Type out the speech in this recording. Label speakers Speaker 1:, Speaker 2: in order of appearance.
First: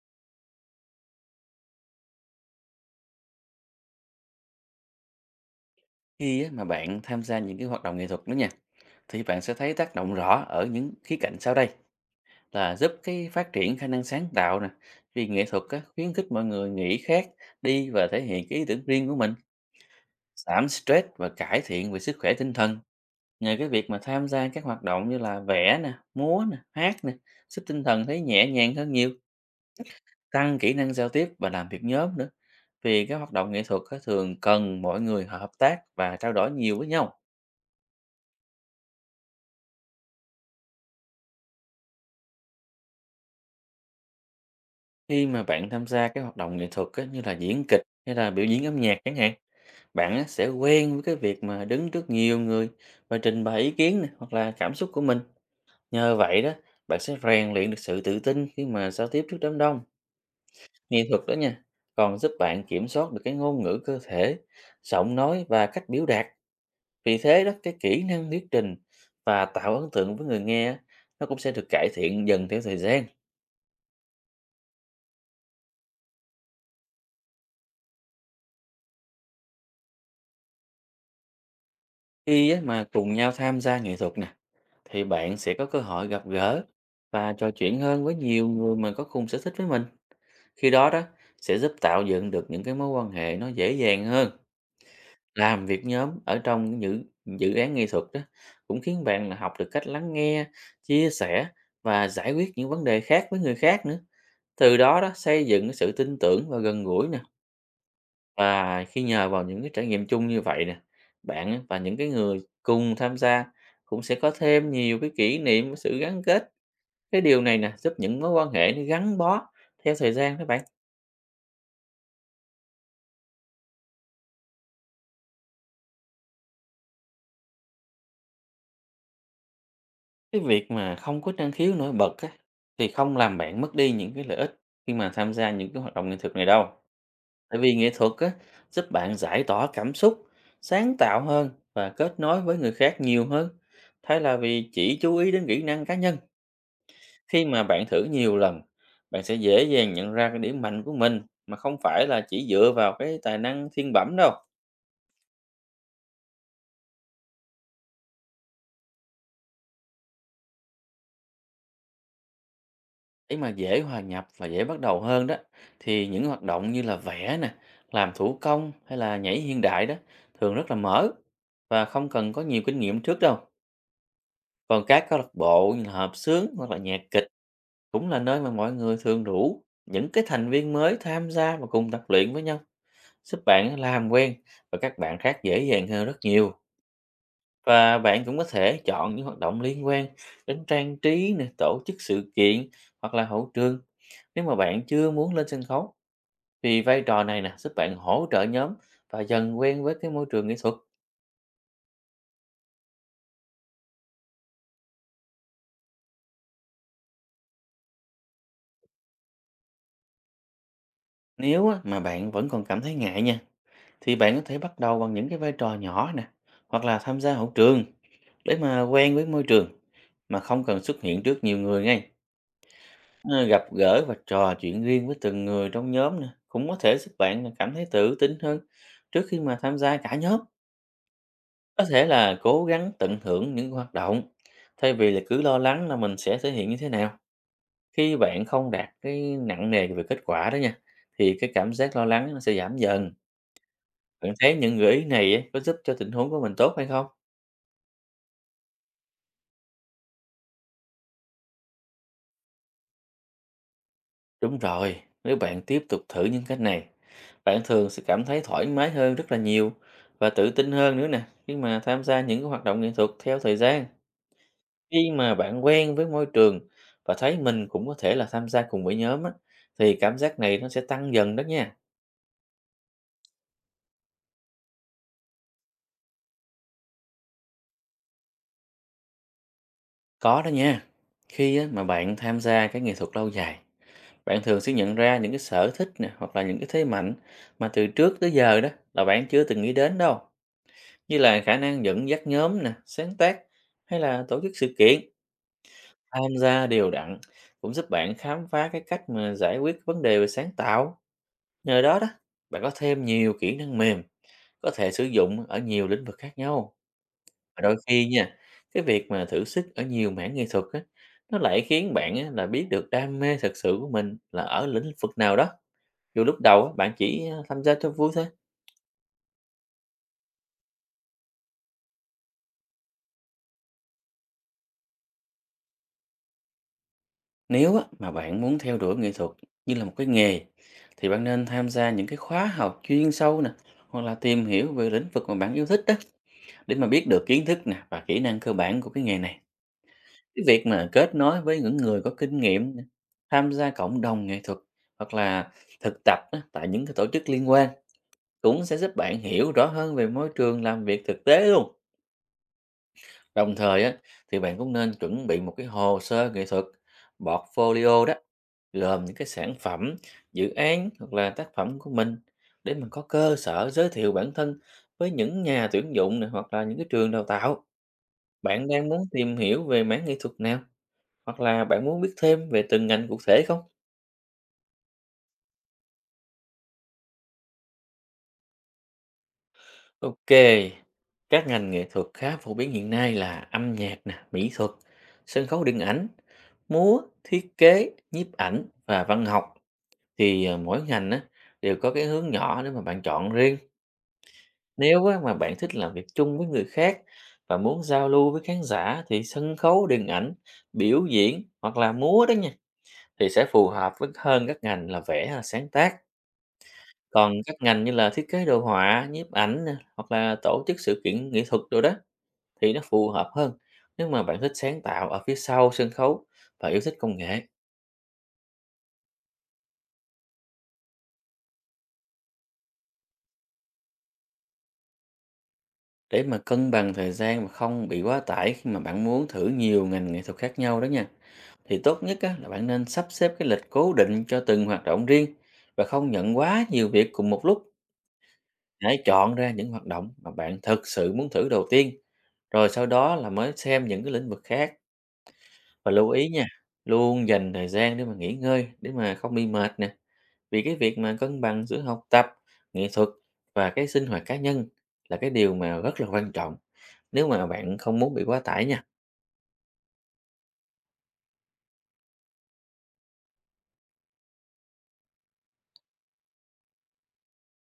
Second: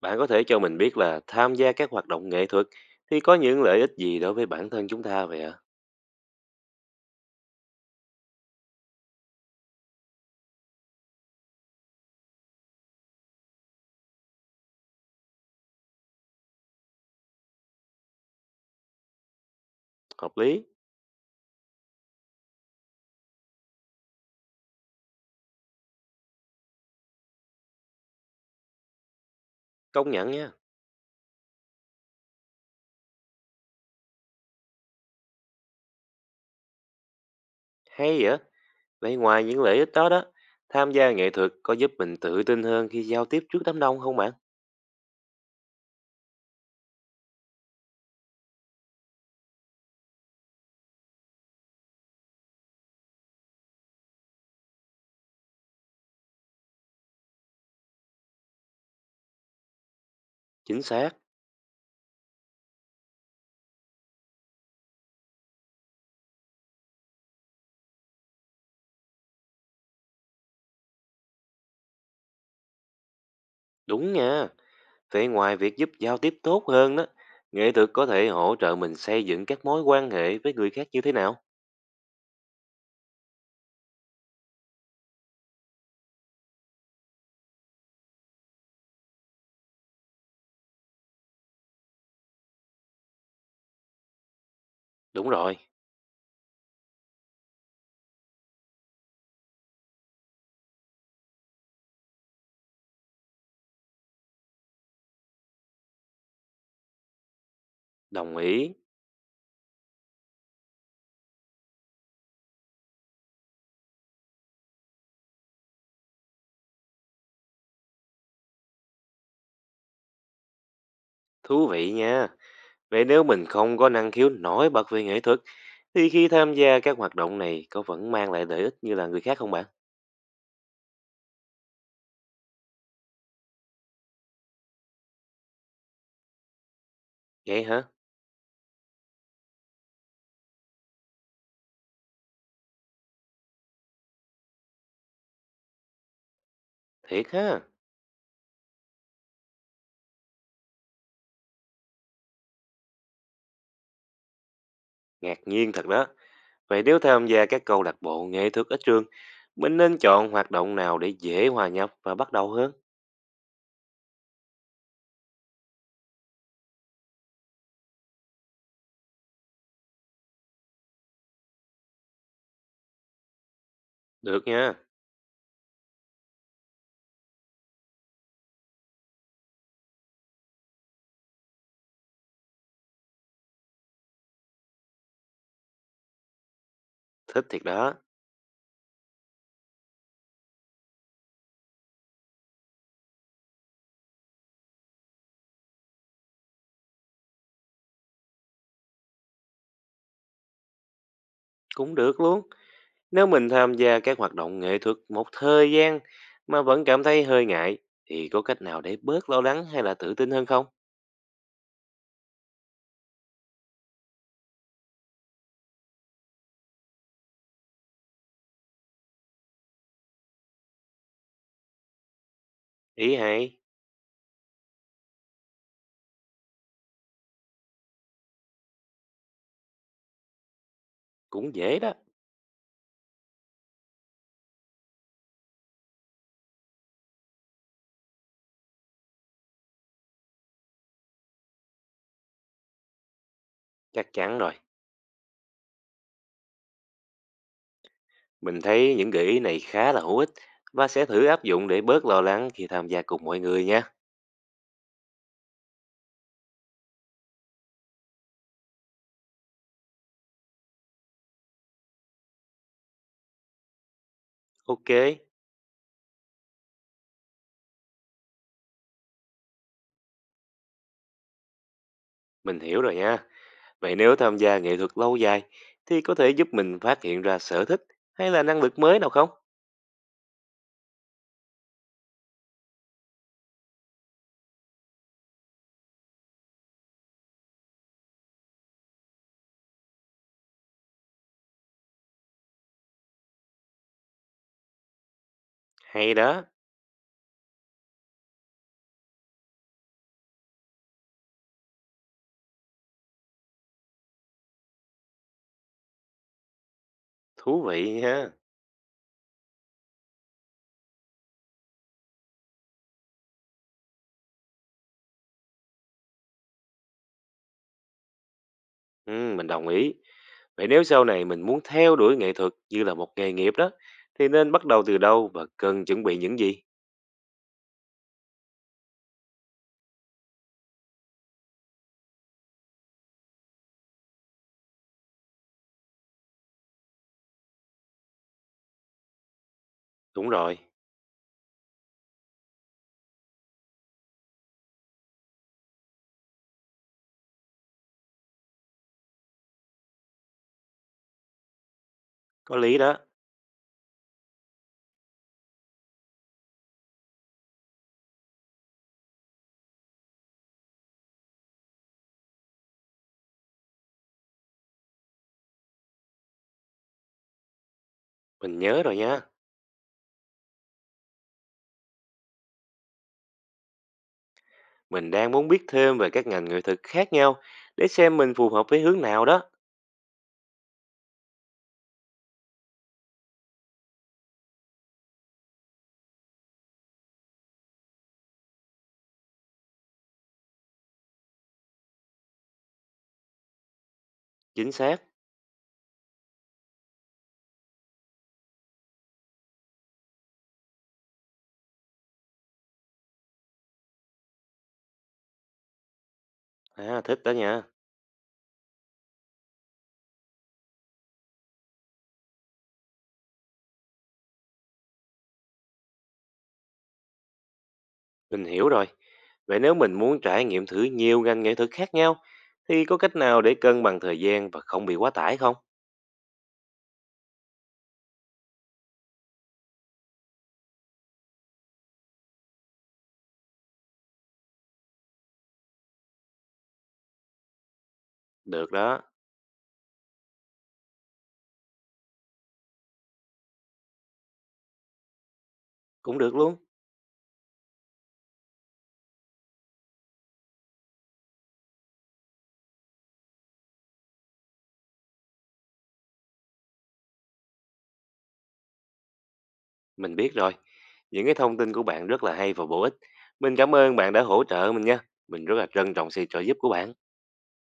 Speaker 1: Bạn có thể cho mình biết là tham gia các hoạt động nghệ thuật thì có những lợi ích gì đối với bản thân chúng ta vậy ạ?
Speaker 2: Khi á, mà bạn tham gia những cái hoạt động nghệ thuật đó nha, thì bạn sẽ thấy tác động rõ ở những khía cạnh sau đây là giúp cái phát triển khả năng sáng tạo nè, vì nghệ thuật á, khuyến khích mọi người nghĩ khác đi và thể hiện cái ý tưởng riêng của mình,
Speaker 1: Hợp lý,
Speaker 2: giảm stress và cải thiện về sức khỏe tinh thần. Nhờ cái việc mà tham gia các hoạt động như là vẽ nè, múa nè, hát nè, giúp tinh thần thấy nhẹ nhàng hơn nhiều,
Speaker 1: công nhận nha.
Speaker 2: tăng kỹ năng giao tiếp và làm việc nhóm nữa. Vì các hoạt động nghệ thuật á, thường cần mọi người hợp tác và trao đổi nhiều với nhau.
Speaker 1: Hay vậy? Vậy ngoài những lợi ích đó đó, tham gia nghệ thuật có giúp mình tự tin hơn khi giao tiếp trước đám đông không bạn?
Speaker 2: Khi mà bạn tham gia cái hoạt động nghệ thuật á, như là diễn kịch hay là biểu diễn âm nhạc chẳng hạn, bạn á, sẽ quen với cái việc mà đứng trước nhiều người và trình bày ý kiến nè, hoặc là cảm xúc của mình. Nhờ vậy đó, bạn sẽ rèn luyện được sự tự tin khi mà giao tiếp trước đám đông.
Speaker 1: Chính
Speaker 2: Nghệ
Speaker 1: xác,
Speaker 2: thuật đó nha, còn giúp bạn kiểm soát được cái ngôn ngữ cơ thể, giọng nói và cách biểu đạt. Vì thế đó, cái kỹ năng thuyết trình và tạo ấn tượng với người nghe á, nó cũng sẽ được cải thiện dần theo thời gian.
Speaker 1: đúng nha. Vậy ngoài việc giúp giao tiếp tốt hơn đó, nghệ thuật có thể hỗ trợ mình xây dựng các mối quan hệ với người khác như thế nào?
Speaker 2: Khi á, mà cùng nhau tham gia nghệ thuật nè thì bạn sẽ có cơ hội gặp gỡ và trò chuyện hơn với nhiều người mà có cùng sở thích với mình. Khi đó đó sẽ giúp tạo dựng được những cái mối quan hệ nó dễ dàng hơn.
Speaker 1: Đúng rồi,
Speaker 2: Làm việc nhóm ở trong những dự án nghệ thuật đó cũng khiến bạn là học được cách lắng nghe, chia sẻ và giải quyết những vấn đề khác với người khác nữa. Từ đó đó xây dựng cái sự tin tưởng và gần gũi nè.
Speaker 1: đồng ý.
Speaker 2: Và khi nhờ vào những cái trải nghiệm chung như vậy nè, bạn và những cái người cùng tham gia cũng sẽ có thêm nhiều cái kỷ niệm sự gắn kết, cái điều này nè, giúp những mối quan hệ nó gắn bó theo thời gian các bạn.
Speaker 1: Thú vị nha. Vậy nếu mình không có năng khiếu nổi bật về nghệ thuật, thì khi tham gia các hoạt động này có vẫn mang lại lợi ích như là người khác không bạn?
Speaker 2: Cái việc mà không có năng khiếu nổi bật á, thì không làm bạn mất đi những cái lợi ích khi mà tham gia những cái hoạt động nghệ thuật này đâu. Tại
Speaker 1: Vậy
Speaker 2: vì
Speaker 1: hả?
Speaker 2: nghệ thuật á, giúp bạn giải tỏa cảm xúc, sáng tạo hơn và kết nối với người khác nhiều hơn. Thay là vì chỉ chú ý đến kỹ năng cá nhân.
Speaker 1: Thiệt
Speaker 2: Khi
Speaker 1: ha?
Speaker 2: mà bạn thử nhiều lần, bạn sẽ dễ dàng nhận ra cái điểm mạnh của mình mà không phải là chỉ dựa vào cái tài năng thiên bẩm đâu.
Speaker 1: Ngạc nhiên thật đó. Vậy nếu tham gia các câu lạc bộ nghệ thuật ở trường, mình nên chọn hoạt động nào để dễ hòa nhập và bắt đầu hơn?
Speaker 2: Để mà dễ hòa nhập và dễ bắt đầu hơn đó thì những hoạt động như là vẽ nè, làm thủ công hay là nhảy hiện đại đó thường rất là mở và không cần có nhiều kinh nghiệm trước đâu.
Speaker 1: Được nha,
Speaker 2: Còn các câu lạc bộ như là hợp xướng hoặc là nhạc kịch cũng là nơi mà mọi người thường rủ những cái thành viên mới tham gia và cùng tập luyện với nhau, giúp bạn làm quen và các bạn khác dễ dàng hơn rất nhiều.
Speaker 1: thích thiệt đó,
Speaker 2: Và bạn cũng có thể chọn những hoạt động liên quan đến trang trí nè, tổ chức sự kiện hoặc là hậu trường. Nếu mà bạn chưa muốn lên sân khấu thì vai trò này nè giúp bạn hỗ trợ nhóm và dần quen với cái môi trường nghệ thuật.
Speaker 1: cũng được luôn. Nếu mình tham gia các hoạt động nghệ thuật một thời gian mà vẫn cảm thấy hơi ngại, thì có cách nào để bớt lo lắng hay là tự tin hơn không?
Speaker 2: Nếu á, mà bạn vẫn còn cảm thấy ngại nha thì bạn có thể bắt đầu bằng những cái vai trò nhỏ nè hoặc là tham gia hậu trường để mà quen với môi trường mà không cần xuất hiện trước nhiều người ngay.
Speaker 1: Ý hay,
Speaker 2: Ờ, gặp gỡ và trò chuyện riêng với từng người trong nhóm nè cũng có thể giúp bạn là cảm thấy tự tin hơn trước khi mà tham gia cả nhóm.
Speaker 1: cũng dễ
Speaker 2: Có
Speaker 1: đó,
Speaker 2: thể là cố gắng tận hưởng những hoạt động, thay vì là cứ lo lắng là mình sẽ thể hiện như thế nào. Khi bạn không đạt cái nặng nề về kết quả đó nha, thì cái cảm giác lo lắng nó sẽ giảm dần.
Speaker 1: chắc
Speaker 2: Bạn
Speaker 1: chắn
Speaker 2: thấy
Speaker 1: rồi.
Speaker 2: những gợi ý này á, có giúp cho tình huống của mình tốt hay không?
Speaker 1: Mình thấy những gợi ý này khá là hữu ích và sẽ thử áp dụng để bớt lo lắng khi tham gia cùng mọi người nha.
Speaker 2: Đúng rồi, nếu bạn tiếp tục thử những cách này, bạn thường sẽ cảm thấy thoải mái hơn rất là nhiều và tự tin hơn nữa nè khi mà tham gia những cái hoạt động nghệ thuật theo thời gian.
Speaker 1: Ok,
Speaker 2: Khi mà bạn quen với môi trường và thấy mình cũng có thể là tham gia cùng với nhóm á, thì cảm giác này nó sẽ tăng dần đó nha.
Speaker 1: mình hiểu rồi nha. Vậy nếu tham gia nghệ thuật lâu dài thì có thể giúp mình phát hiện ra sở thích hay là năng lực mới nào không?
Speaker 2: Có đó nha. Khi á, mà bạn tham gia cái nghệ thuật lâu dài, bạn thường sẽ nhận ra những cái sở thích nè hoặc là những cái thế mạnh mà từ trước tới giờ đó là bạn chưa từng nghĩ đến đâu, như là khả năng dẫn dắt nhóm nè, sáng tác hay là tổ chức sự kiện.
Speaker 1: Hay
Speaker 2: Tham
Speaker 1: đó,
Speaker 2: gia đều đặn cũng giúp bạn khám phá cái cách mà giải quyết vấn đề về sáng tạo. Nhờ đó đó, bạn có thêm nhiều kỹ năng mềm có thể sử dụng ở nhiều lĩnh vực khác nhau. Và
Speaker 1: thú
Speaker 2: đôi
Speaker 1: vị
Speaker 2: khi
Speaker 1: nha.
Speaker 2: nha, cái việc mà thử sức ở nhiều mảng nghệ thuật á, nó lại khiến bạn á, là biết được đam mê thật sự của mình là ở lĩnh vực nào đó. Dù lúc đầu á, bạn chỉ tham gia cho vui thôi.
Speaker 1: Ừ, mình đồng ý. Vậy nếu sau này mình muốn theo đuổi nghệ thuật như là một nghề nghiệp đó thì nên bắt đầu từ đâu và cần chuẩn bị những gì?
Speaker 2: Nếu á, mà bạn muốn theo đuổi nghệ thuật như là một cái nghề thì bạn nên tham gia những cái khóa học chuyên sâu nè hoặc là tìm hiểu về lĩnh vực mà bạn yêu thích đó để mà biết được kiến thức nè và kỹ năng cơ bản của cái nghề này.
Speaker 1: Đúng
Speaker 2: Cái
Speaker 1: rồi,
Speaker 2: việc mà kết nối với những người có kinh nghiệm nè, tham gia cộng đồng nghệ thuật hoặc là thực tập á, tại những cái tổ chức liên quan cũng sẽ giúp bạn hiểu rõ hơn về môi trường làm việc thực tế luôn.
Speaker 1: có lý đó.
Speaker 2: Đồng thời á, thì bạn cũng nên chuẩn bị một cái hồ sơ nghệ thuật, portfolio đó, gồm những cái sản phẩm, dự án hoặc là tác phẩm của mình để mình có cơ sở giới thiệu bản thân với những nhà tuyển dụng này hoặc là những cái trường đào tạo.
Speaker 1: Mình
Speaker 2: Bạn
Speaker 1: nhớ
Speaker 2: đang
Speaker 1: rồi
Speaker 2: muốn
Speaker 1: nha.
Speaker 2: tìm hiểu về mảng nghệ thuật nào hoặc là bạn muốn biết thêm về từng ngành cụ thể không?
Speaker 1: Mình đang muốn biết thêm về các ngành nghệ thuật khác nhau để xem mình phù hợp với hướng nào đó.
Speaker 2: Ok, các ngành nghệ thuật khá phổ biến hiện nay là âm nhạc nè, mỹ thuật, sân khấu điện ảnh, múa, thiết kế, nhiếp ảnh và văn học. Thì, mỗi ngành á, đều có cái hướng nhỏ để mà bạn chọn riêng.
Speaker 1: Chính xác.
Speaker 2: Nếu á, mà bạn thích làm việc chung với người khác và muốn giao lưu với khán giả thì sân khấu, điện ảnh, biểu diễn hoặc là múa đó nha, thì sẽ phù hợp với hơn các ngành là vẽ hay là sáng tác.
Speaker 1: À, thích đó
Speaker 2: Còn các
Speaker 1: nha.
Speaker 2: ngành như là thiết kế đồ họa, nhiếp ảnh nè, hoặc là tổ chức sự kiện nghệ thuật đồ đó thì nó phù hợp hơn nếu mà bạn thích sáng tạo ở phía sau sân khấu và yêu thích công nghệ.
Speaker 1: Mình hiểu rồi. Vậy nếu mình muốn trải nghiệm thử nhiều ngành nghệ thuật khác nhau, thì có cách nào để cân bằng thời gian và không bị quá tải không?
Speaker 2: Để mà cân bằng thời gian mà không bị quá tải khi mà bạn muốn thử nhiều ngành nghệ thuật khác nhau đó nha, thì tốt nhất á, là bạn nên sắp xếp cái lịch cố định cho từng hoạt động riêng và không nhận quá nhiều việc cùng một lúc.
Speaker 1: Được đó,
Speaker 2: Hãy chọn ra những hoạt động mà bạn thực sự muốn thử đầu tiên, rồi sau đó là mới xem những cái lĩnh vực khác. Và lưu
Speaker 1: cũng
Speaker 2: ý
Speaker 1: được
Speaker 2: nha,
Speaker 1: luôn.
Speaker 2: luôn dành thời gian để mà nghỉ ngơi, để mà không bị mệt nè. Vì cái việc mà cân bằng giữa học tập, nghệ thuật và cái sinh hoạt cá nhân là cái điều mà rất là quan trọng nếu mà bạn không muốn bị quá tải nha.
Speaker 1: Mình biết rồi. Những cái thông tin của bạn rất là hay và bổ ích. Mình cảm ơn bạn đã hỗ trợ mình nha. Mình rất là trân trọng sự trợ giúp của bạn.